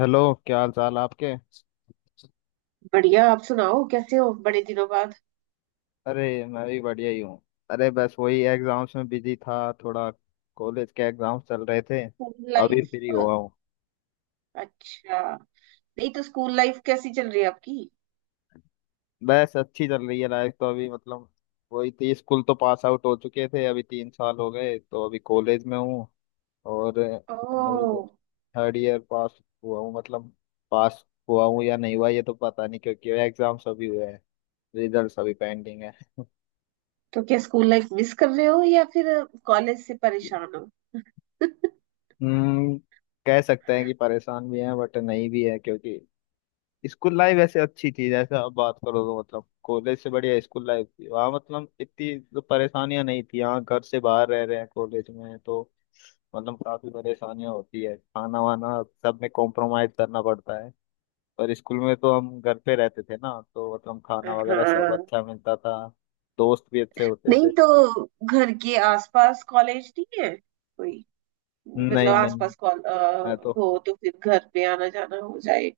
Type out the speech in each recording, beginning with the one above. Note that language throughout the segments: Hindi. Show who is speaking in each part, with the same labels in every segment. Speaker 1: हेलो। क्या हाल चाल आपके।
Speaker 2: बढ़िया आप सुनाओ कैसे हो बड़े दिनों बाद।
Speaker 1: अरे मैं भी बढ़िया ही हूँ। अरे बस वही एग्जाम्स में बिजी था थोड़ा, कॉलेज के एग्जाम्स चल रहे थे।
Speaker 2: स्कूल
Speaker 1: अभी फ्री
Speaker 2: लाइफ।
Speaker 1: हुआ हूँ।
Speaker 2: अच्छा। नहीं तो स्कूल लाइफ कैसी चल रही है आपकी?
Speaker 1: बस अच्छी चल रही है लाइफ तो अभी, वही थी। स्कूल तो पास आउट हो चुके थे, अभी 3 साल हो गए, तो अभी कॉलेज में हूँ। और अभी
Speaker 2: ओह।
Speaker 1: तो थर्ड ईयर पास हुआ हूँ, पास हुआ हूँ या नहीं हुआ ये तो पता नहीं क्योंकि एग्जाम्स अभी हुए हैं, रिजल्ट्स अभी पेंडिंग है।
Speaker 2: तो क्या स्कूल लाइफ मिस कर रहे हो या फिर कॉलेज से परेशान हो?
Speaker 1: हम्म, कह सकते हैं कि परेशान भी हैं बट नहीं भी है, क्योंकि स्कूल लाइफ ऐसे अच्छी थी। जैसे आप बात करो तो मतलब कॉलेज से बढ़िया स्कूल लाइफ थी, वहाँ मतलब इतनी तो परेशानियां नहीं थी। यहाँ घर से बाहर रह रहे हैं कॉलेज में, तो मतलब काफी परेशानियां होती है, खाना वाना सब में कॉम्प्रोमाइज करना पड़ता है। और स्कूल में तो हम घर पे रहते थे ना, तो मतलब खाना वगैरह सब
Speaker 2: हाँ।
Speaker 1: अच्छा मिलता था। दोस्त भी अच्छे होते
Speaker 2: नहीं
Speaker 1: थे।
Speaker 2: तो घर के आसपास कॉलेज नहीं है कोई? मतलब
Speaker 1: नहीं नहीं,
Speaker 2: आसपास
Speaker 1: मैं तो
Speaker 2: हो तो फिर घर पे आना जाना हो जाए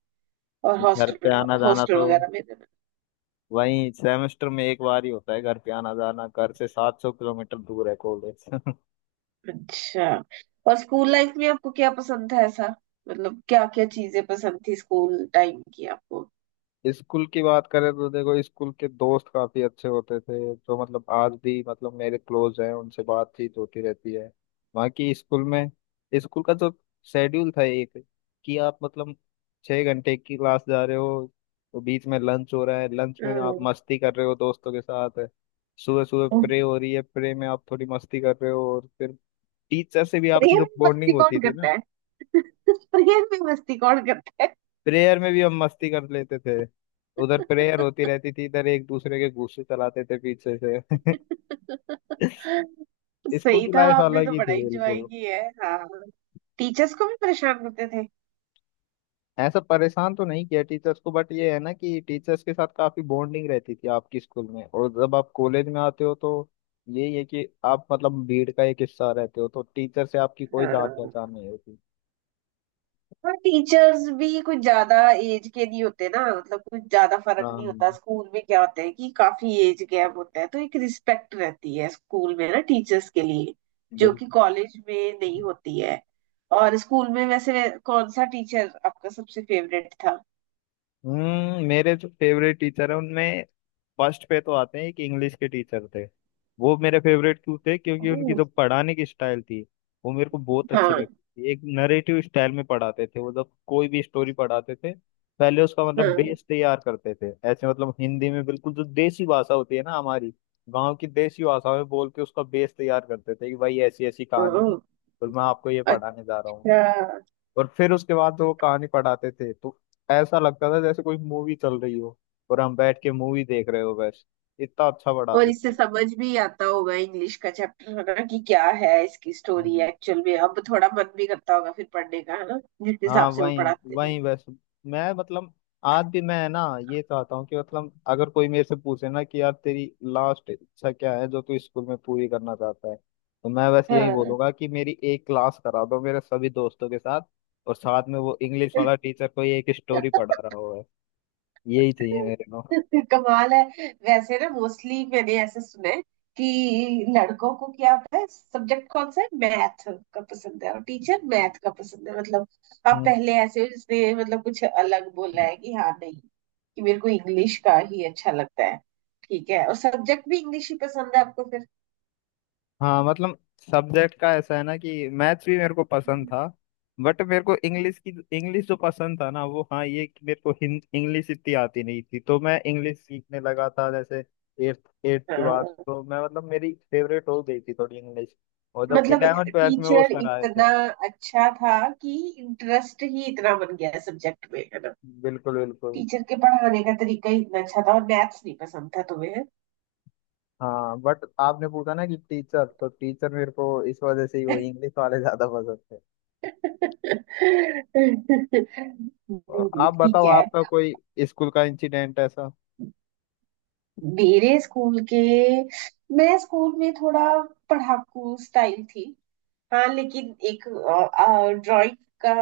Speaker 2: और
Speaker 1: घर
Speaker 2: हॉस्टल
Speaker 1: पे आना जाना
Speaker 2: हॉस्टल
Speaker 1: तो
Speaker 2: वगैरह में रहना।
Speaker 1: वही सेमेस्टर में एक बार ही होता है। घर पे आना जाना, घर से 700 किलोमीटर दूर है कॉलेज।
Speaker 2: अच्छा। और स्कूल लाइफ में आपको क्या पसंद था ऐसा? मतलब क्या क्या चीजें पसंद थी स्कूल टाइम की आपको?
Speaker 1: स्कूल की बात करें तो देखो, स्कूल के दोस्त काफी अच्छे होते थे, तो मतलब आज भी, मतलब मेरे क्लोज हैं, उनसे बातचीत होती रहती है। बाकी स्कूल में, स्कूल का जो शेड्यूल था एक, कि आप मतलब 6 घंटे की क्लास जा रहे हो, तो बीच में लंच हो रहा है, लंच में आप
Speaker 2: हम्म।
Speaker 1: मस्ती कर रहे हो दोस्तों के साथ। सुबह सुबह प्रे हो रही है, प्रे में आप थोड़ी मस्ती कर रहे हो, और फिर टीचर से भी आपकी
Speaker 2: प्रेयर
Speaker 1: तो
Speaker 2: में मस्ती
Speaker 1: बॉन्डिंग होती
Speaker 2: कौन
Speaker 1: थी ना।
Speaker 2: करता है? प्रेयर में मस्ती कौन करता है?
Speaker 1: प्रेयर में भी हम मस्ती कर लेते थे। उधर प्रेयर होती रहती थी, इधर एक दूसरे के घूंसे चलाते थे पीछे से। स्कूल
Speaker 2: सही
Speaker 1: की
Speaker 2: था
Speaker 1: लाइफ
Speaker 2: आपने
Speaker 1: अलग
Speaker 2: तो
Speaker 1: ही
Speaker 2: बड़ा
Speaker 1: थी
Speaker 2: इंजॉय
Speaker 1: बिल्कुल।
Speaker 2: किया है हाँ। टीचर्स को भी परेशान करते थे?
Speaker 1: ऐसा परेशान तो नहीं किया टीचर्स को, बट ये है ना कि टीचर्स के साथ काफी बॉन्डिंग रहती थी आपकी स्कूल में। और जब आप कॉलेज में आते हो तो यही है कि आप मतलब भीड़ का एक हिस्सा रहते हो, तो टीचर से आपकी कोई जान पहचान
Speaker 2: हाँ।
Speaker 1: नहीं होती।
Speaker 2: और टीचर्स भी कुछ ज्यादा एज के नहीं होते ना मतलब कुछ ज्यादा फर्क नहीं
Speaker 1: हाँ,
Speaker 2: होता स्कूल में क्या होता है कि काफी एज गैप होता है तो एक रिस्पेक्ट रहती है स्कूल में ना टीचर्स के लिए। जो
Speaker 1: बिल्कुल।
Speaker 2: कि कॉलेज में नहीं होती है। और स्कूल में वैसे कौन सा टीचर आपका सबसे फेवरेट था?
Speaker 1: हम्म, मेरे जो फेवरेट टीचर हैं उनमें फर्स्ट पे तो आते हैं, एक इंग्लिश के टीचर थे। वो मेरे फेवरेट क्यों थे, क्योंकि उनकी
Speaker 2: ओ।
Speaker 1: जो पढ़ाने की स्टाइल थी वो मेरे को बहुत अच्छी
Speaker 2: हाँ।
Speaker 1: लगती थी। एक नरेटिव स्टाइल में पढ़ाते थे वो। जब कोई भी स्टोरी पढ़ाते थे, पहले उसका मतलब
Speaker 2: हाँ।
Speaker 1: बेस तैयार करते थे। ऐसे मतलब हिंदी में, बिल्कुल जो देसी भाषा होती है ना हमारी, गांव की देसी भाषा में बोल के उसका बेस तैयार करते थे कि भाई ऐसी ऐसी
Speaker 2: ओ।
Speaker 1: कहानी है और मैं आपको ये पढ़ाने जा रहा हूँ।
Speaker 2: अच्छा।
Speaker 1: और फिर उसके बाद तो वो कहानी पढ़ाते थे, तो ऐसा लगता था जैसे कोई मूवी चल रही हो और हम बैठ के मूवी देख रहे हो। बस इतना अच्छा
Speaker 2: और
Speaker 1: पढ़ाते
Speaker 2: इससे
Speaker 1: थे।
Speaker 2: समझ भी आता होगा इंग्लिश का चैप्टर है ना कि क्या है इसकी स्टोरी
Speaker 1: हम्म।
Speaker 2: एक्चुअल में, अब थोड़ा मन भी करता होगा फिर पढ़ने का है ना। जिस
Speaker 1: हाँ
Speaker 2: हिसाब से वो
Speaker 1: वही
Speaker 2: पढ़ाते थे।
Speaker 1: वही बस, मैं मतलब आज भी मैं ना ये चाहता हूँ कि, मतलब अगर कोई मेरे से पूछे ना कि यार तेरी लास्ट इच्छा क्या है जो तू स्कूल में पूरी करना चाहता है, तो मैं बस यही
Speaker 2: हाँ।
Speaker 1: बोलूंगा कि मेरी एक क्लास करा दो मेरे सभी दोस्तों के साथ, और साथ में वो इंग्लिश वाला टीचर कोई एक स्टोरी पढ़ा रहा हो। बस यही चाहिए मेरे को।
Speaker 2: कमाल है। वैसे ना मोस्टली मैंने ऐसे सुना है कि लड़कों को क्या होता है सब्जेक्ट कौन सा है मैथ का पसंद है और टीचर मैथ का पसंद है, मतलब आप
Speaker 1: हम्म,
Speaker 2: पहले ऐसे हो जिसने मतलब कुछ अलग बोला है कि हाँ नहीं कि मेरे को इंग्लिश का ही अच्छा लगता है। ठीक है और सब्जेक्ट भी इंग्लिश ही पसंद है आपको फिर?
Speaker 1: हाँ मतलब सब्जेक्ट का ऐसा है ना कि मैथ्स भी मेरे को पसंद था, बट मेरे को इंग्लिश की, इंग्लिश जो पसंद था ना वो हाँ, ये कि मेरे को इंग्लिश इतनी आती नहीं थी, तो मैं इंग्लिश सीखने लगा था। जैसे एट्थ एट्थ के
Speaker 2: हाँ
Speaker 1: बाद तो मैं, मतलब मेरी फेवरेट हो गई थी थोड़ी इंग्लिश। और जब
Speaker 2: मतलब
Speaker 1: 11th 12th में वो
Speaker 2: टीचर
Speaker 1: सर आए थे।
Speaker 2: इतना अच्छा था कि इंटरेस्ट ही इतना बन गया सब्जेक्ट में है ना।
Speaker 1: बिल्कुल बिल्कुल।
Speaker 2: टीचर के पढ़ाने का तरीका ही इतना अच्छा था और मैथ्स नहीं पसंद था तुम्हें।
Speaker 1: हाँ बट आपने पूछा ना कि टीचर, तो टीचर मेरे को इस वजह से ही वो इंग्लिश वाले ज्यादा पसंद थे। और
Speaker 2: नहीं नहीं
Speaker 1: आप
Speaker 2: ठीक
Speaker 1: बताओ,
Speaker 2: है।
Speaker 1: आपका कोई स्कूल का इंसिडेंट ऐसा?
Speaker 2: मेरे स्कूल के, मैं स्कूल में थोड़ा पढ़ाकू स्टाइल थी हाँ, लेकिन एक ड्राइंग का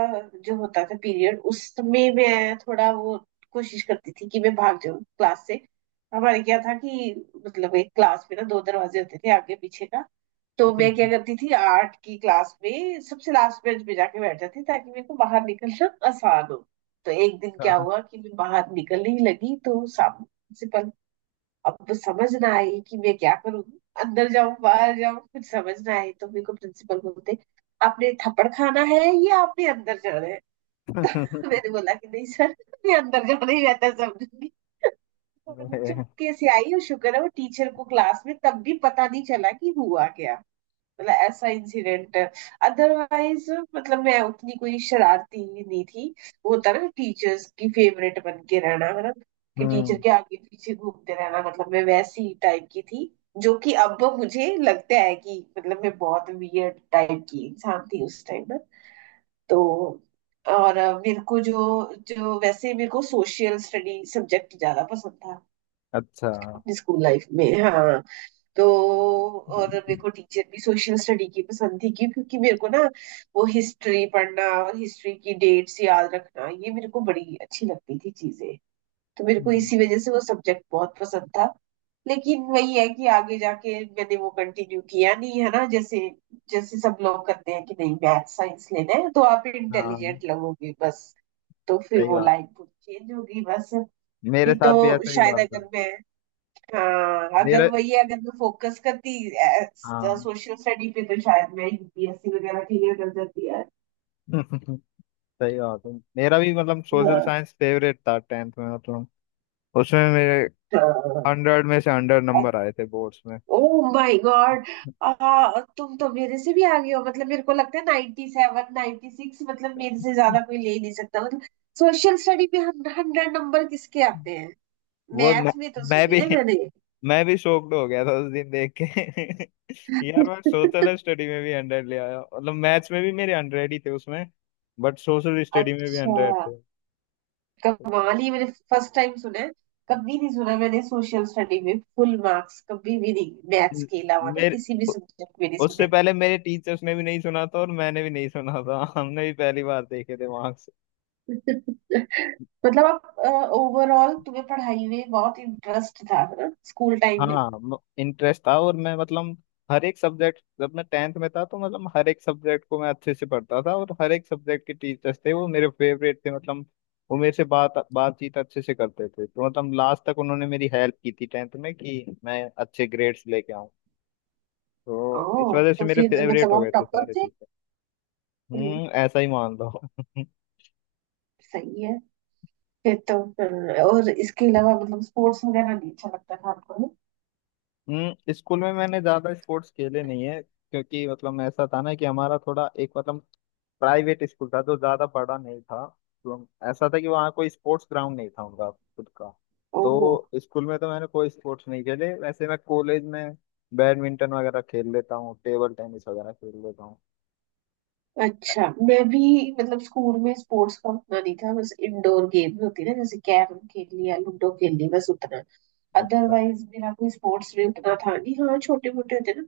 Speaker 2: जो होता था पीरियड उसमें मैं थोड़ा वो कोशिश करती थी कि मैं भाग जाऊं क्लास से। हमारे क्या था कि मतलब एक क्लास में ना दो दरवाजे होते थे आगे पीछे का। तो मैं क्या करती थी आर्ट की क्लास में सबसे लास्ट बेंच पे जाके बैठ जाती ताकि मेरे को बाहर निकलना आसान हो। तो एक दिन क्या हुआ कि मैं बाहर निकलने ही लगी तो सामने प्रिंसिपल। अब तो समझ ना आई कि मैं क्या करूंगी, अंदर जाऊं बाहर जाऊं, कुछ समझ ना आई। तो मेरे को प्रिंसिपल बोलते आपने थप्पड़ खाना है या आपने अंदर जाना है। तो मैंने बोला कि नहीं सर मैं अंदर जाना ही रहता है, समझूंगी। और मैं
Speaker 1: अरे!
Speaker 2: चुपके से आई और शुक्र है वो टीचर को क्लास में तब भी पता नहीं चला कि हुआ क्या। मतलब ऐसा इंसिडेंट, अदरवाइज मतलब मैं उतनी कोई शरारती नहीं थी। वो होता ना टीचर्स की फेवरेट बन के रहना है ना कि
Speaker 1: हम्म।
Speaker 2: टीचर के आगे पीछे घूमते रहना, मतलब मैं वैसी टाइप की थी जो कि अब मुझे लगता है कि मतलब मैं बहुत वियर्ड टाइप की इंसान थी उस टाइम ना। तो और मेरे को जो जो वैसे मेरे को सोशल स्टडी सब्जेक्ट ज्यादा पसंद था
Speaker 1: अच्छा।
Speaker 2: अपनी स्कूल लाइफ में हाँ। तो और मेरे को टीचर भी सोशल स्टडी की पसंद थी, क्यों क्योंकि मेरे को ना वो हिस्ट्री पढ़ना और हिस्ट्री की डेट्स याद रखना ये मेरे को बड़ी अच्छी लगती थी चीजें। तो मेरे को
Speaker 1: हम्म,
Speaker 2: इसी वजह से वो सब्जेक्ट बहुत पसंद था। लेकिन वही है कि आगे जाके मैंने वो कंटिन्यू किया नहीं है ना, जैसे जैसे सब लोग करते हैं कि नहीं मैथ साइंस लेना है तो आप
Speaker 1: हाँ
Speaker 2: इंटेलिजेंट लगोगे बस। तो फिर
Speaker 1: सही
Speaker 2: वो
Speaker 1: बात,
Speaker 2: लाइन चेंज होगी बस।
Speaker 1: मेरे
Speaker 2: नहीं
Speaker 1: साथ भी
Speaker 2: तो
Speaker 1: ऐसा ही
Speaker 2: शायद
Speaker 1: हुआ
Speaker 2: अगर
Speaker 1: था।
Speaker 2: मैं, हाँ अगर
Speaker 1: मेरे
Speaker 2: वही अगर मैं फोकस करती
Speaker 1: हाँ।
Speaker 2: सोशल स्टडी पे तो शायद मैं यूपीएससी वगैरह क्लियर कर जाती।
Speaker 1: सही बात है, मेरा भी मतलब सोशल
Speaker 2: यार,
Speaker 1: साइंस फेवरेट था 10th में। मतलब उसमें मेरे 100 में से 100 नंबर आए थे बोर्ड्स में।
Speaker 2: Oh my god. आ तुम तो मेरे से भी आगे हो, मतलब मेरे को लगता है 97 96, मतलब मेरे से ज्यादा कोई ले ही नहीं सकता, मतलब सोशल स्टडी में हंड्रेड नंबर किसके आते हैं?
Speaker 1: वो मैं,
Speaker 2: मैथ में तो
Speaker 1: मैं
Speaker 2: सुने
Speaker 1: भी
Speaker 2: हैं मैंने।
Speaker 1: मैं भी शॉक्ड हो गया था उस दिन देख के। यार मैं सोशल स्टडी में भी 100 ले आया, मतलब मैथ्स में भी मेरे 100 ही थे उसमें, बट सोशल स्टडी में भी
Speaker 2: अच्छा,
Speaker 1: 100 थे।
Speaker 2: कव्वाली मैंने फर्स्ट टाइम सुना है। कभी नहीं सुना मैंने सोशल स्टडी में फुल मार्क्स, कभी भी नहीं, मैथ्स
Speaker 1: न-
Speaker 2: के अलावा ना
Speaker 1: मेरे
Speaker 2: किसी भी
Speaker 1: उ-
Speaker 2: सब्जेक्ट में नहीं
Speaker 1: उससे
Speaker 2: सुने।
Speaker 1: पहले मेरे टीचर्स ने भी नहीं सुना था और मैंने भी नहीं सुना था। हमने भी पहली बार देखे थे वहां से।
Speaker 2: मतलब आप ओवरऑल तुम्हें पढ़ाई में बहुत इंटरेस्ट था ना स्कूल टाइम में?
Speaker 1: हाँ इंटरेस्ट था, और मैं मतलब हर एक सब्जेक्ट, जब मैं 10th में था तो मतलब हर एक सब्जेक्ट को मैं अच्छे से पढ़ता था, और हर एक सब्जेक्ट के टीचर्स थे वो मेरे फेवरेट थे। मतलब वो मेरे से बातचीत अच्छे से करते थे, तो मतलब लास्ट तक उन्होंने मेरी हेल्प की थी 10th में कि मैं अच्छे ग्रेड्स लेके आऊं। तो
Speaker 2: ओ
Speaker 1: इस वजह से
Speaker 2: तो
Speaker 1: मेरे
Speaker 2: फिर
Speaker 1: फेवरेट
Speaker 2: मतलब
Speaker 1: हो
Speaker 2: आप
Speaker 1: गए थे
Speaker 2: टॉपर
Speaker 1: सारे
Speaker 2: थे?
Speaker 1: टीचर।
Speaker 2: हम्म,
Speaker 1: हम्म, ऐसा ही मान लो।
Speaker 2: सही है। और इसके अलावा मतलब स्पोर्ट्स वगैरह नहीं अच्छा लगता था आपको ना?
Speaker 1: हम्म, स्कूल में मैंने ज्यादा स्पोर्ट्स खेले नहीं है, क्योंकि मतलब ऐसा था ना कि हमारा थोड़ा एक, मतलब प्राइवेट स्कूल था जो ज्यादा बड़ा नहीं था। ऐसा था कि वहाँ कोई स्पोर्ट्स ग्राउंड नहीं था उनका खुद का।
Speaker 2: ओ
Speaker 1: तो स्कूल में तो मैंने कोई स्पोर्ट्स नहीं खेले। वैसे मैं कॉलेज में बैडमिंटन वगैरह खेल लेता हूँ, टेबल टेनिस वगैरह खेल लेता हूँ।
Speaker 2: अच्छा, मैं भी मतलब स्कूल में स्पोर्ट्स का उतना नहीं था, बस इंडोर गेम होती ना जैसे कैरम खेल लिया लूडो खेल ली बस उतना।
Speaker 1: अच्छा।
Speaker 2: अदरवाइज मेरा कोई स्पोर्ट्स में उतना था नहीं हाँ, छोटे मोटे होते ना,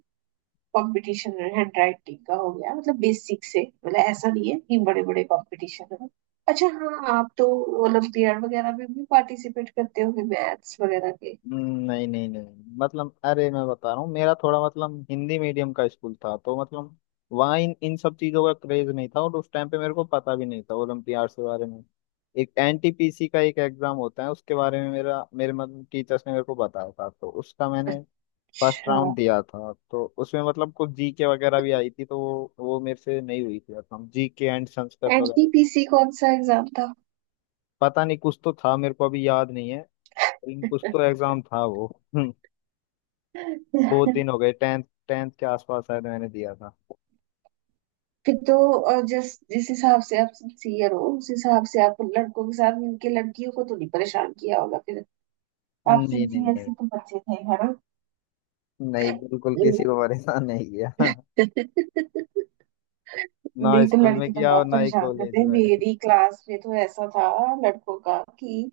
Speaker 2: कंपटीशन हैंड राइटिंग का हो गया मतलब बेसिक से, मतलब ऐसा नहीं है कि बड़े बड़े कंपटीशन है। अच्छा, हाँ आप तो ओलंपियाड वगैरह में भी पार्टिसिपेट करते होंगे मैथ्स वगैरह के।
Speaker 1: नहीं नहीं नहीं, मतलब अरे मैं बता रहा हूँ, मेरा थोड़ा मतलब हिंदी मीडियम का स्कूल था, तो मतलब वहाँ इन इन सब चीज़ों का क्रेज नहीं था, और उस टाइम पे मेरे को पता भी नहीं था ओलम्पियाड के बारे में। एक एनटीपीसी का एक एग्जाम होता है, उसके बारे में मेरा मेरे मतलब टीचर्स ने मेरे को बताया था, तो उसका मैंने फर्स्ट
Speaker 2: अच्छा,
Speaker 1: राउंड दिया था। तो उसमें मतलब कुछ जीके वगैरह भी आई थी, तो वो मेरे से नहीं हुई थी, मतलब जीके एंड संस्कृत वगैरह।
Speaker 2: एनटीपीसी कौन सा एग्जाम था?
Speaker 1: पता नहीं, कुछ तो था, मेरे को अभी याद नहीं है, लेकिन कुछ तो एग्जाम था वो। हम्म। बहुत दिन हो गए, टेंथ टेंथ के आसपास शायद मैंने दिया था।
Speaker 2: फिर तो, और जिस जिस हिसाब से आप सिंसियर हो उस हिसाब से आप लड़कों के साथ मिलके लड़कियों को तो नहीं परेशान किया होगा फिर।
Speaker 1: नहीं
Speaker 2: आप
Speaker 1: नहीं।
Speaker 2: सिंसियर
Speaker 1: नहीं
Speaker 2: से तो बचे थे है ना?
Speaker 1: नहीं बिल्कुल किसी
Speaker 2: हम्म।
Speaker 1: को परेशान नहीं किया। ना
Speaker 2: नहीं तो
Speaker 1: स्कूल में
Speaker 2: लड़की तो
Speaker 1: किया
Speaker 2: बहुत
Speaker 1: और ना ही
Speaker 2: परेशान
Speaker 1: कॉलेज
Speaker 2: करते हैं,
Speaker 1: में।
Speaker 2: मेरी क्लास में तो ऐसा था लड़कों का कि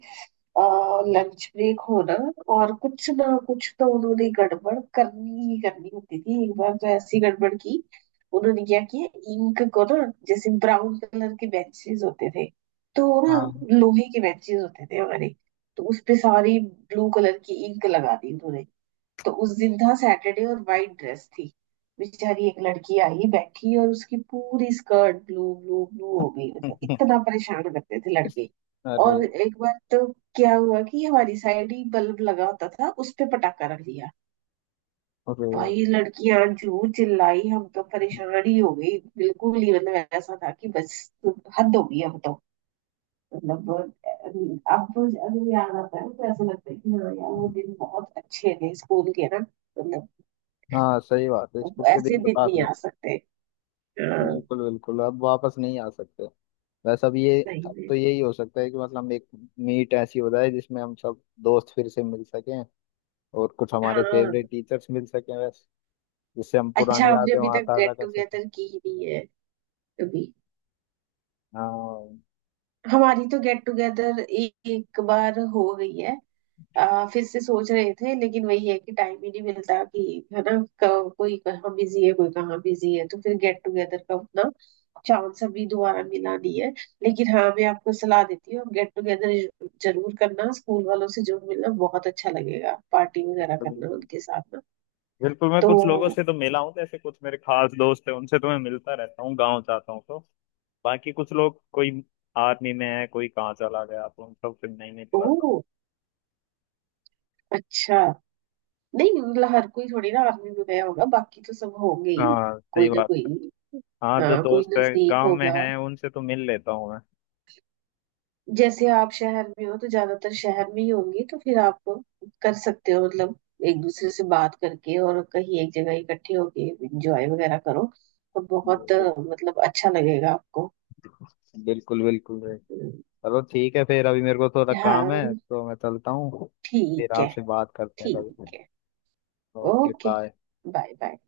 Speaker 2: लंच ब्रेक होना और कुछ ना कुछ तो उन्होंने गड़बड़ करनी ही करनी होती थी। एक बार तो ऐसी गड़बड़ की, उन्होंने क्या किया इंक को ना, जैसे ब्राउन कलर के बेंचेस होते थे, तो वो ना
Speaker 1: हाँ।
Speaker 2: लोहे के बेंचेस होते थे हमारे, तो उस पे सारी ब्लू कलर की इंक लगा दी उन्होंने। तो उस दिन था सैटरडे और वाइट ड्रेस थी। बेचारी एक लड़की आई बैठी और उसकी पूरी स्कर्ट ब्लू ब्लू ब्लू हो गई, मतलब इतना परेशान करते थे लड़के।
Speaker 1: अरे!
Speaker 2: और एक बार तो क्या हुआ कि हमारी साइड ही बल्ब लगा होता था, उस पे पटाखा रख दिया।
Speaker 1: अरे!
Speaker 2: भाई लड़कियां जू चिल्लाई, हम तो परेशान ही हो गई बिल्कुल ही, मतलब ऐसा था कि बस हद हो गई अब तो। मतलब अब अगर याद आता है तो ऐसा लगता है कि हाँ यार वो दिन बहुत अच्छे थे स्कूल के ना मतलब,
Speaker 1: हाँ सही बात है,
Speaker 2: वो
Speaker 1: स्कूल के
Speaker 2: ऐसे
Speaker 1: दिन तो
Speaker 2: दिन
Speaker 1: काफी
Speaker 2: नहीं आ
Speaker 1: अच्छे।
Speaker 2: सकते। हाँ,
Speaker 1: बिल्कुल बिल्कुल, अब वापस नहीं आ सकते। वैसे अब ये,
Speaker 2: नहीं
Speaker 1: अब
Speaker 2: में
Speaker 1: तो यही हो सकता है कि मतलब एक मीट ऐसी हो जाए जिसमें हम सब दोस्त फिर से मिल सकें, और कुछ हमारे
Speaker 2: हाँ।
Speaker 1: फेवरेट टीचर्स मिल सकें वैसे, जिससे हम
Speaker 2: अच्छा
Speaker 1: पुरानी
Speaker 2: हमने
Speaker 1: यादें
Speaker 2: अभी
Speaker 1: वहाँ
Speaker 2: तक
Speaker 1: ताज़ा
Speaker 2: गेट
Speaker 1: कर सकें।
Speaker 2: टुगेदर की ही नहीं है कभी।
Speaker 1: हाँ
Speaker 2: हमारी तो गेट टुगेदर एक बार हो गई है। फिर से सोच रहे थे लेकिन वही है कि टाइम ही नहीं मिलता कि, है ना, कोई कहाँ बिजी है कोई कहाँ बिजी है, तो फिर गेट टुगेदर का उतना चांस अभी दोबारा मिला नहीं है। लेकिन हाँ मैं आपको सलाह देती हूँ गेट टुगेदर जरूर करना स्कूल वालों से, जो मिलना बहुत अच्छा लगेगा, पार्टी वगैरह
Speaker 1: बिल्कुल
Speaker 2: करना उनके साथ ना।
Speaker 1: बिल्कुल। मैं
Speaker 2: तो
Speaker 1: कुछ लोगों से तो मिला हूँ, जैसे कुछ मेरे खास दोस्त हैं उनसे तो मैं मिलता रहता हूँ, गांव जाता हूँ तो। बाकी कुछ लोग कोई आर्मी में है, कोई कहाँ चला गया, तो उन सबसे नहीं मिल पाता।
Speaker 2: ओह अच्छा, नहीं मतलब हर कोई थोड़ी ना आर्मी में गया होगा, बाकी तो सब होंगे ही
Speaker 1: हाँ सही
Speaker 2: कोई ना
Speaker 1: बात है।
Speaker 2: कोई।
Speaker 1: हाँ जो
Speaker 2: हाँ कोई
Speaker 1: दोस्त है
Speaker 2: नजदीक
Speaker 1: गांव में
Speaker 2: होगा,
Speaker 1: है, उनसे तो मिल लेता हूँ मैं।
Speaker 2: जैसे आप शहर में हो तो ज्यादातर शहर में ही होंगे तो फिर आप कर सकते हो मतलब एक दूसरे से बात करके और कहीं एक जगह इकट्ठे होके एंजॉय वगैरह करो। तो बहुत
Speaker 1: बिल्कुल
Speaker 2: मतलब अच्छा लगेगा आपको।
Speaker 1: बिल्कुल बिल्कुल भाई।
Speaker 2: हम्म,
Speaker 1: चलो ठीक है, फिर अभी मेरे को थोड़ा काम
Speaker 2: हाँ
Speaker 1: है तो मैं चलता हूँ। फिर
Speaker 2: ठीक है।
Speaker 1: आपसे बात करते हैं
Speaker 2: ठीक
Speaker 1: कभी।
Speaker 2: है।
Speaker 1: Okay
Speaker 2: okay
Speaker 1: bye.
Speaker 2: Bye. Bye